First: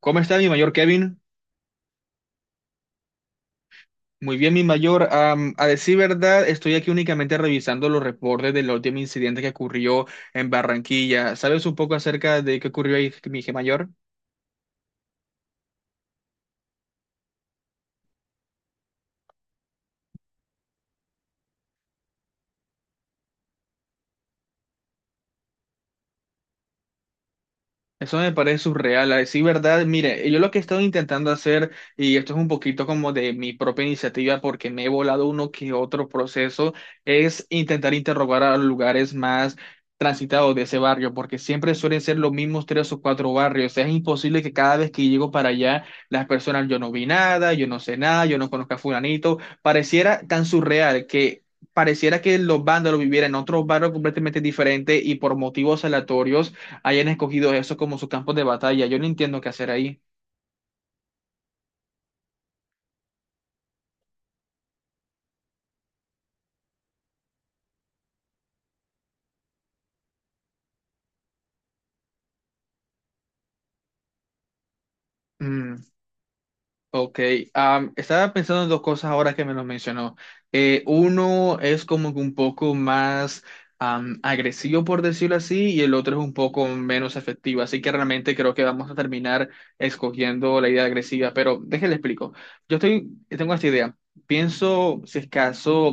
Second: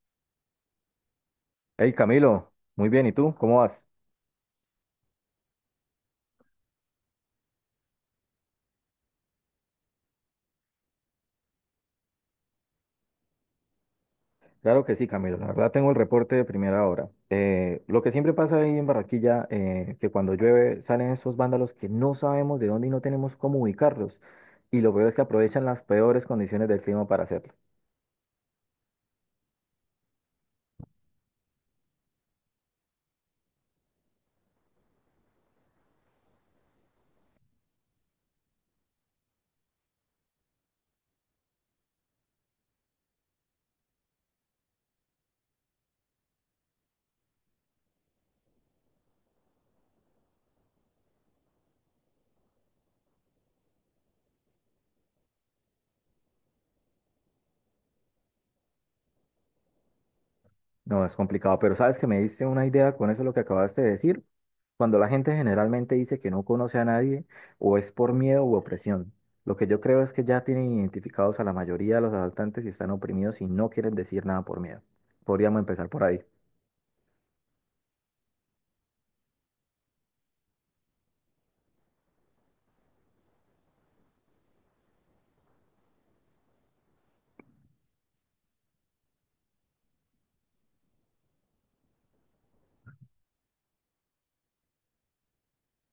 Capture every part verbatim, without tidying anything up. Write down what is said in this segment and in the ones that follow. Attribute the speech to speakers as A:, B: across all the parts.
A: ¿Cómo está mi mayor Kevin?
B: Hey Camilo, muy bien, ¿y tú? ¿Cómo vas?
A: Muy bien, mi mayor. Am, a decir verdad, estoy aquí únicamente revisando los reportes del último incidente que ocurrió en Barranquilla. ¿Sabes un poco acerca de qué ocurrió ahí, mi mayor?
B: Claro que sí, Camilo, la verdad tengo el reporte de primera hora. Eh, lo que siempre pasa ahí en Barranquilla, eh, que cuando llueve salen esos vándalos que no sabemos de dónde y no tenemos cómo ubicarlos. Y lo peor es que aprovechan las peores condiciones del clima para hacerlo.
A: Eso me parece surreal, a decir verdad. Mire, yo lo que he estado intentando hacer, y esto es un poquito como de mi propia iniciativa porque me he volado uno que otro proceso, es intentar interrogar a los lugares más transitados de ese barrio, porque siempre suelen ser los mismos tres o cuatro barrios. Es imposible que cada vez que llego para allá, las personas, yo no vi nada, yo no sé nada, yo no conozco a fulanito. Pareciera tan surreal que... Pareciera que los vándalos vivieran en otros barrios completamente diferentes y por motivos aleatorios hayan escogido eso como sus campos de batalla. Yo no entiendo qué hacer ahí.
B: No, es complicado, pero sabes que me diste una idea con eso lo que acabaste de decir. Cuando la gente generalmente dice que no conoce a nadie, o es por miedo u opresión. Lo que yo creo es que ya tienen identificados a la mayoría de los asaltantes y están oprimidos y no quieren decir nada por miedo. Podríamos
A: Mm.
B: empezar por ahí.
A: Ok. Am, estaba pensando en dos cosas ahora que me lo mencionó. Eh, uno es como que un poco más am, agresivo, por decirlo así, y el otro es un poco menos efectivo. Así que realmente creo que vamos a terminar escogiendo la idea agresiva, pero déjale explico. Yo estoy, tengo esta idea. Pienso, si es caso,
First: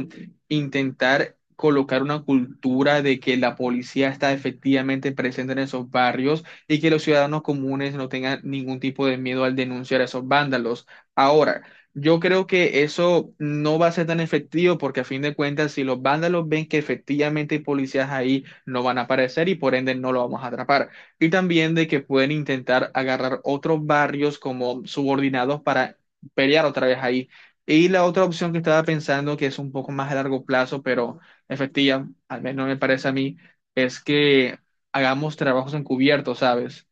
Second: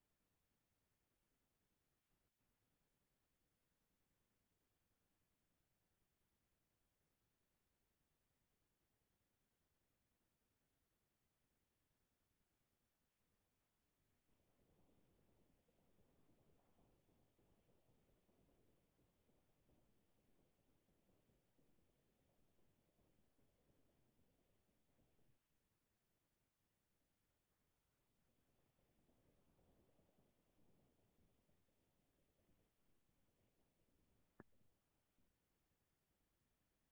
A: intentar colocar una cultura de que la policía está efectivamente presente en esos barrios y que los ciudadanos comunes no tengan ningún tipo de miedo al denunciar a esos vándalos. Ahora, yo creo que eso no va a ser tan efectivo porque a fin de cuentas, si los vándalos ven que efectivamente hay policías ahí, no van a aparecer y por ende no lo vamos a atrapar. Y también de que pueden intentar agarrar otros barrios como subordinados para pelear otra vez ahí. Y la otra opción que estaba pensando, que es un poco más a largo plazo, pero efectiva, al menos me parece a mí, es que hagamos trabajos encubiertos, ¿sabes?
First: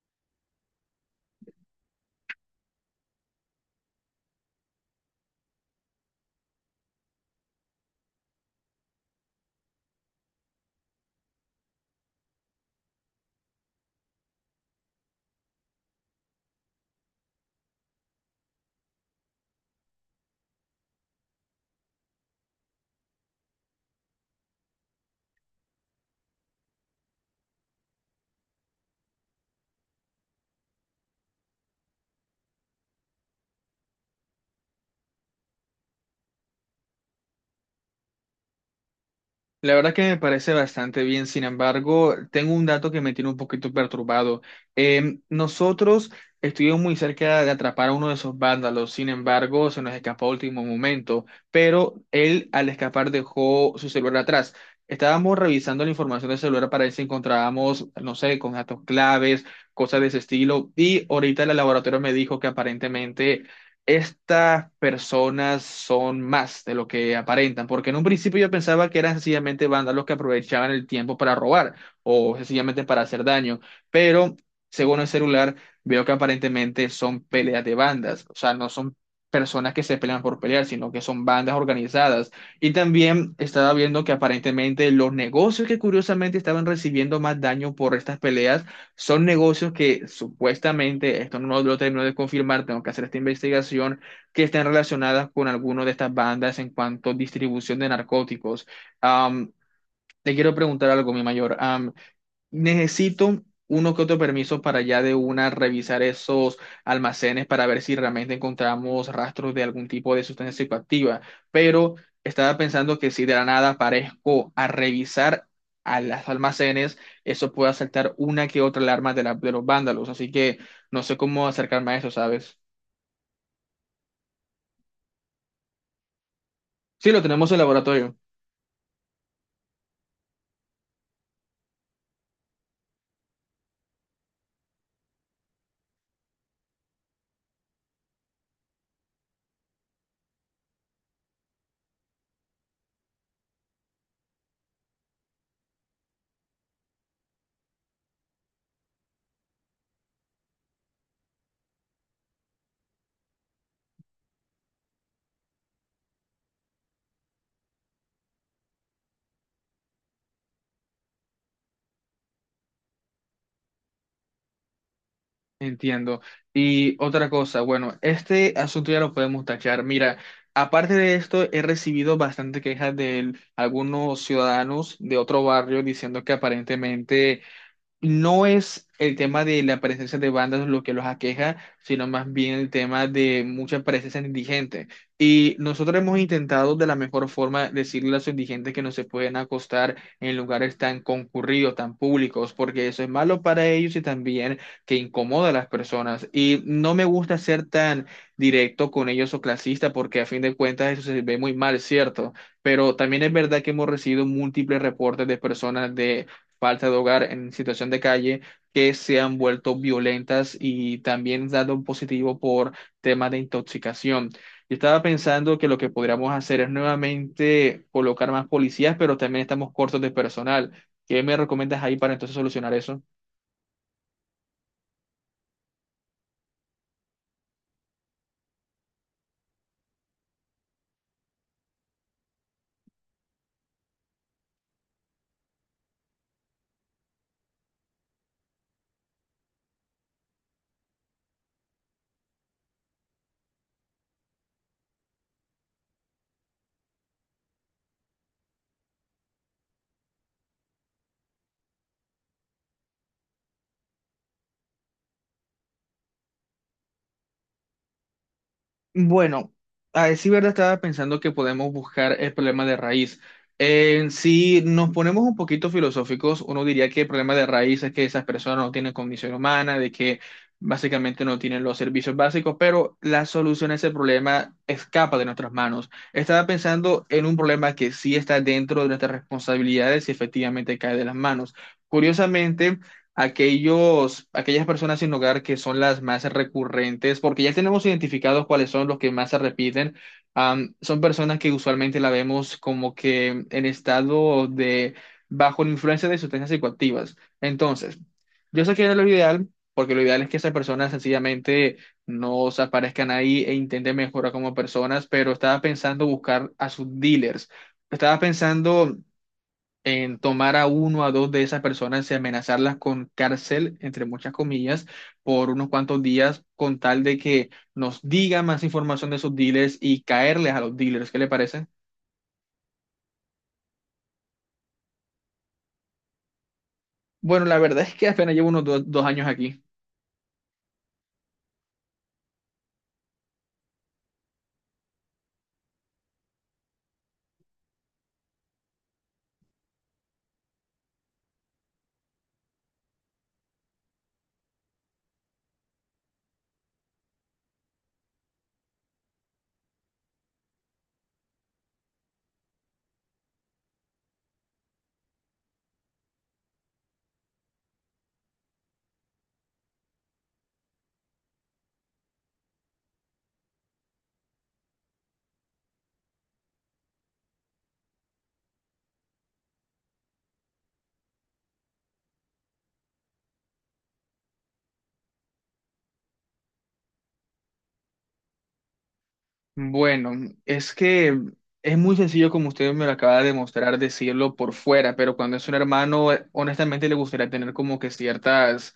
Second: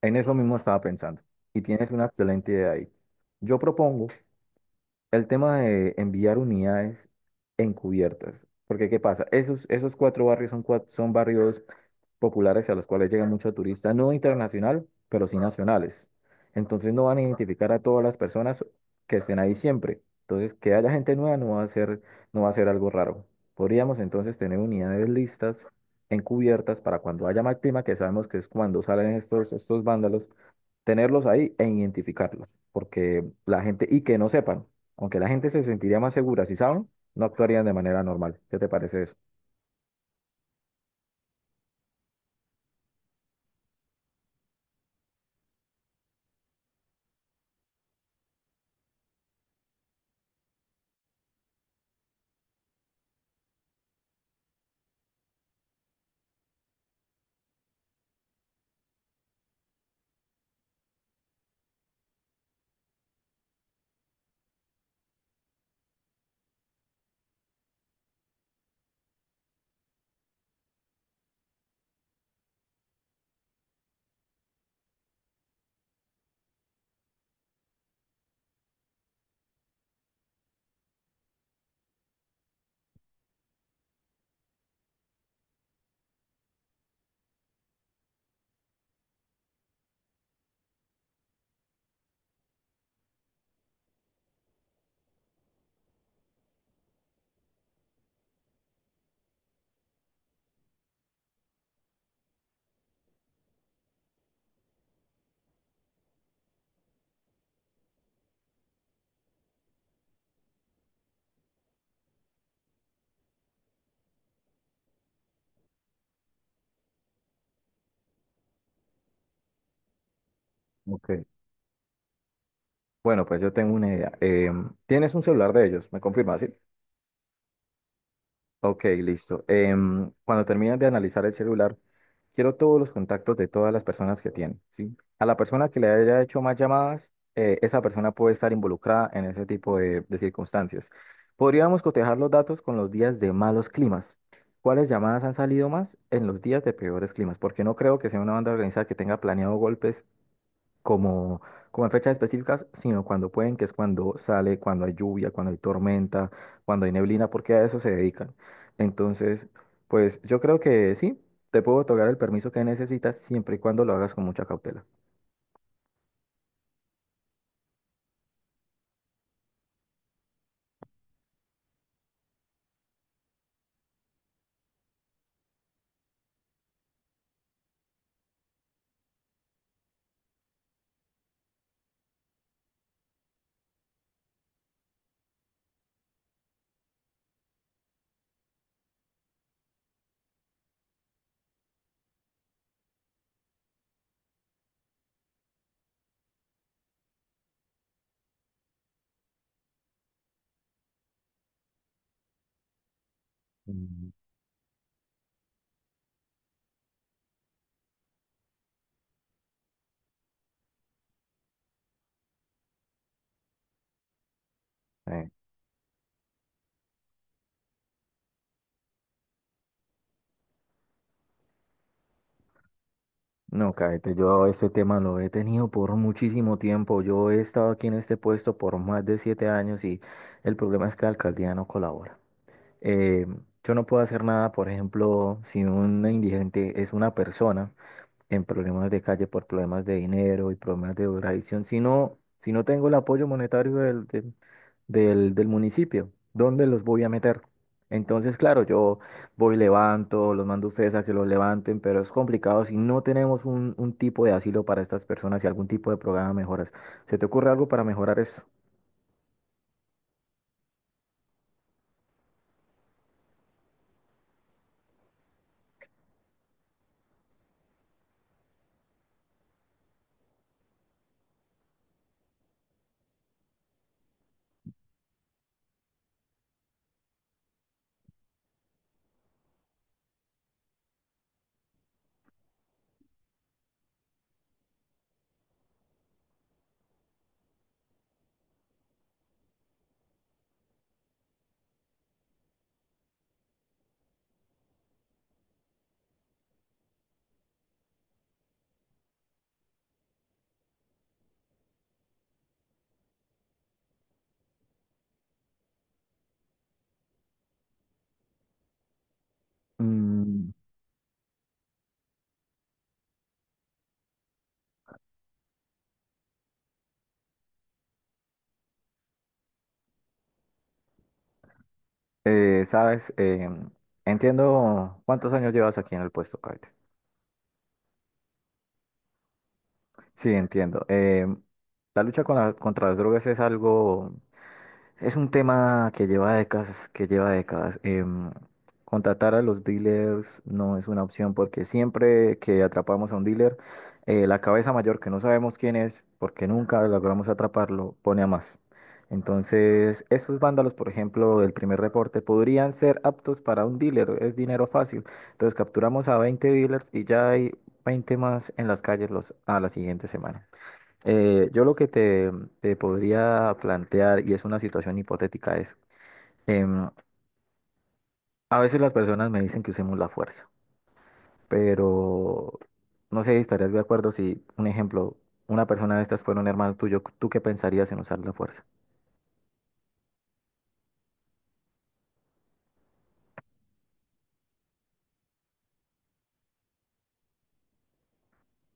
B: En eso mismo estaba pensando, y tienes una excelente idea ahí. Yo propongo el tema de enviar unidades encubiertas. Porque, ¿qué pasa? Esos, esos cuatro barrios son, cua- son barrios populares a los cuales llega mucho turista, no internacional, pero sí nacionales. Entonces no van a identificar a todas las personas que estén ahí siempre. Entonces, que haya gente nueva no va a ser, no va a ser algo raro. Podríamos entonces tener unidades listas, encubiertas, para cuando haya mal clima, que sabemos que es cuando salen estos, estos vándalos, tenerlos ahí e identificarlos. Porque la gente, y que no sepan. Aunque la gente se sentiría más segura si saben, no actuarían de manera normal. ¿Qué te parece eso?
A: La verdad que me parece bastante bien, sin embargo, tengo un dato que me tiene un poquito perturbado. Eh, nosotros estuvimos muy cerca de atrapar a uno de esos vándalos, sin embargo, se nos escapó a último momento, pero él al escapar dejó su celular atrás. Estábamos revisando la información del celular para ver si encontrábamos, no sé, con datos claves, cosas de ese estilo, y ahorita el laboratorio me dijo que aparentemente estas personas son más de lo que aparentan, porque en un principio yo pensaba que eran sencillamente vándalos que aprovechaban el tiempo para robar o sencillamente para hacer daño, pero según el celular veo que aparentemente son peleas de bandas, o sea, no son personas que se pelean por pelear, sino que son bandas organizadas. Y también estaba viendo que aparentemente los negocios que curiosamente estaban recibiendo más daño por estas peleas son negocios que supuestamente, esto no lo termino de confirmar, tengo que hacer esta investigación, que están relacionadas con alguna de estas bandas en cuanto a distribución de narcóticos. Am, Te quiero preguntar algo, mi mayor. Am, Necesito uno que otro permiso para ya de una revisar esos almacenes para ver si realmente encontramos rastros de algún tipo de sustancia psicoactiva, pero estaba pensando que si de la nada aparezco a revisar a los almacenes, eso puede saltar una que otra alarma de, la- de los vándalos, así que no sé
B: Ok.
A: cómo acercarme a eso, ¿sabes?
B: Bueno, pues yo tengo una idea. Em, tienes un celular de ellos, me confirmas, ¿sí?
A: Sí, lo tenemos en el laboratorio.
B: Ok, listo. Em, cuando termines de analizar el celular, quiero todos los contactos de todas las personas que tiene, ¿sí? A la persona que le haya hecho más llamadas, eh, esa persona puede estar involucrada en ese tipo de, de circunstancias. Podríamos cotejar los datos con los días de malos climas. ¿Cuáles llamadas han salido más en los días de peores climas? Porque no creo que sea una banda organizada que tenga planeado golpes como, como en fechas específicas, sino cuando pueden, que es cuando sale, cuando hay lluvia, cuando hay tormenta, cuando hay neblina, porque a eso se dedican. Entonces, pues yo creo que sí, te puedo otorgar el permiso que necesitas siempre y cuando lo hagas con mucha cautela.
A: Entiendo. Y otra cosa, bueno, este asunto ya lo podemos tachar. Mira, aparte de esto, he recibido bastante quejas de algunos ciudadanos de otro barrio diciendo que aparentemente no es el tema de la presencia de bandas lo que los aqueja, sino más bien el tema de mucha presencia indigente. Y nosotros hemos intentado de la mejor forma decirle a los indigentes que no se pueden acostar en lugares tan concurridos, tan públicos, porque eso es malo para ellos y también que incomoda a las personas. Y no me gusta ser tan directo con ellos o clasista, porque a fin de cuentas eso se ve muy mal, ¿cierto? Pero también es verdad que hemos
B: Mm,
A: recibido múltiples reportes de personas de falta de hogar, en situación de calle, que se han vuelto violentas y también dado un positivo por temas de intoxicación. Yo estaba
B: Eh,
A: pensando que lo que podríamos hacer es nuevamente colocar más policías, pero también estamos cortos de personal. ¿Qué me recomiendas ahí para entonces solucionar eso?
B: No, cállate, yo ese tema lo he tenido por muchísimo tiempo. Yo he estado aquí en este puesto por más de siete años y el problema es que la alcaldía no colabora. Eh, yo no puedo hacer nada, por ejemplo, si un indigente es una persona en problemas de calle por problemas de dinero y problemas de drogadicción, si no, si no tengo el apoyo monetario del, del, del- del municipio, ¿dónde los voy a meter? Entonces, claro, yo voy, levanto, los mando a ustedes a que los levanten, pero es complicado si no tenemos un, un tipo de asilo para estas personas y algún tipo de programa de mejoras. ¿Se te ocurre algo para mejorar eso?
A: Bueno, a decir verdad, estaba pensando que podemos buscar el problema de raíz. Eh, si nos ponemos un poquito filosóficos, uno diría que el problema de raíz es que esas personas no tienen condición humana, de que básicamente no tienen los servicios básicos, pero la solución a ese problema escapa de nuestras manos. Estaba pensando en un problema que sí está dentro de nuestras responsabilidades y efectivamente cae de las manos. Curiosamente, aquellos, aquellas personas sin hogar que son las más recurrentes, porque ya tenemos identificados cuáles son los que más se repiten. Am, son personas que usualmente la vemos como que en estado de bajo la influencia de sustancias psicoactivas. Entonces, yo sé que no es lo ideal, porque lo ideal es que esas personas sencillamente no se aparezcan ahí e intenten mejorar como personas, pero estaba pensando buscar a sus dealers. Estaba pensando en
B: Mm,
A: tomar a uno o a dos de esas personas y amenazarlas con cárcel, entre muchas comillas, por unos cuantos días, con tal de que nos diga más información de sus dealers y caerles a los dealers. ¿Qué le parece?
B: eh, sabes, Em, entiendo cuántos años llevas aquí en el puesto, Kate.
A: Bueno, la verdad es que apenas llevo unos dos, dos años aquí.
B: Sí, entiendo. Eh, la lucha con la- contra las drogas es algo, es un tema que lleva décadas, que lleva décadas. Em, contratar a los dealers no es una opción porque siempre que atrapamos a un dealer, eh, la cabeza mayor que no sabemos quién es, porque nunca logramos atraparlo, pone a más. Entonces, esos vándalos, por ejemplo, del primer reporte, podrían ser aptos para un dealer, es dinero fácil. Entonces, capturamos a veinte dealers y ya hay veinte más en las calles los, a la siguiente semana. Eh, yo lo que te, te podría plantear, y es una situación hipotética, es, em, a veces las personas me dicen que usemos la fuerza, pero no sé, si estarías de acuerdo si, un ejemplo, una persona de estas fuera un hermano tuyo, ¿tú qué pensarías en usar la fuerza?
A: Bueno, es que es muy sencillo, como usted me lo acaba de demostrar, decirlo por fuera, pero cuando es un hermano, eh, honestamente le gustaría tener como que ciertas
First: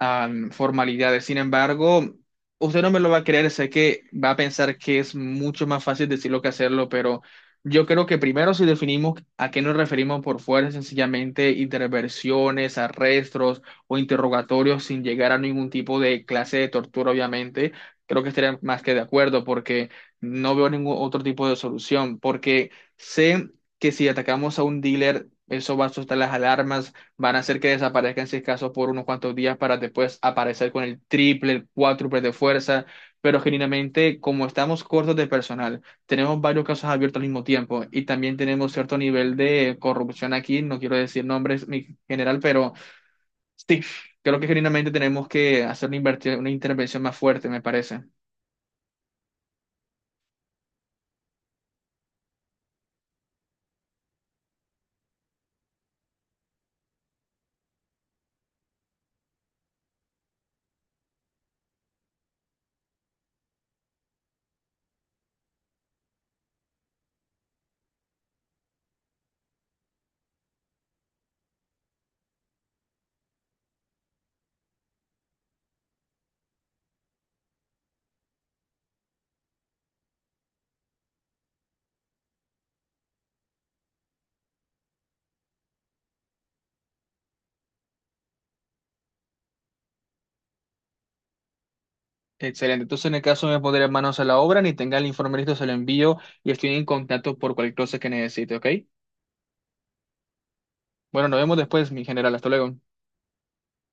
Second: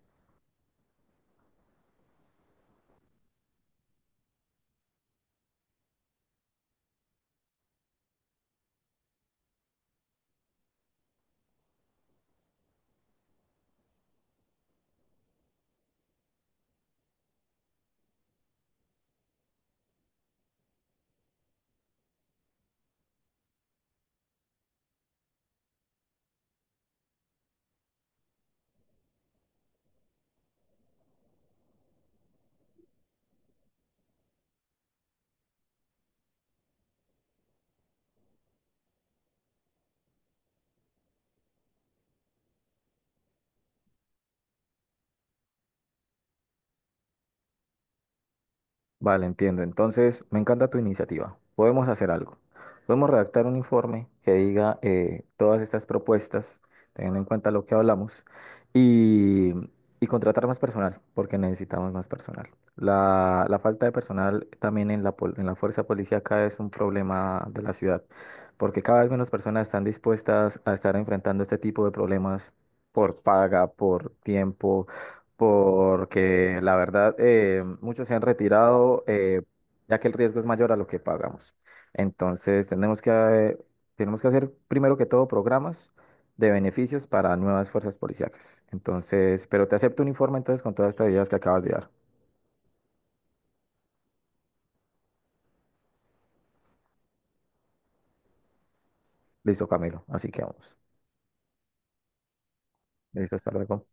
A: um, formalidades. Sin embargo, usted no me lo va a creer, sé que va a pensar que es mucho más fácil decirlo que hacerlo, pero yo creo que primero si definimos a qué nos referimos por fuera, sencillamente interversiones, arrestos o interrogatorios sin llegar a ningún tipo de clase de tortura, obviamente, creo que estaría más que de acuerdo porque no veo ningún otro tipo de solución, porque sé que si atacamos a un dealer, eso va a soltar las alarmas, van a hacer que desaparezcan si es caso por unos cuantos días para después aparecer con el triple, el cuádruple de fuerza, pero genuinamente como estamos cortos de personal, tenemos varios casos abiertos al mismo tiempo y también tenemos cierto nivel de corrupción aquí, no quiero decir nombres, mi general, pero sí, creo que genuinamente tenemos que hacer una, inverti- una intervención más fuerte, me parece.
B: Vale, entiendo. Entonces, me encanta tu iniciativa. Podemos hacer algo. Podemos redactar un informe que diga eh, todas estas propuestas, teniendo en cuenta lo que hablamos, y, y contratar más personal, porque necesitamos más personal. La, la falta de personal también en la, pol- en la fuerza policíaca es un problema de la ciudad, porque cada vez menos personas están dispuestas a estar enfrentando este tipo de problemas por paga, por tiempo, porque la verdad eh, muchos se han retirado, eh, ya que el riesgo es mayor a lo que pagamos. Entonces tenemos que, eh, tenemos que hacer primero que todo programas de beneficios para nuevas fuerzas policiacas. Entonces, pero te acepto un informe entonces con todas estas ideas que acabas de dar.
A: Excelente. Entonces, en el caso me pondré manos a la obra, ni tenga el informe listo, se lo envío y estoy en contacto por cualquier cosa que necesite, ¿ok?
B: Listo, Camilo. Así que vamos.
A: Bueno, nos vemos después, mi general. Hasta luego.
B: Listo, hasta luego.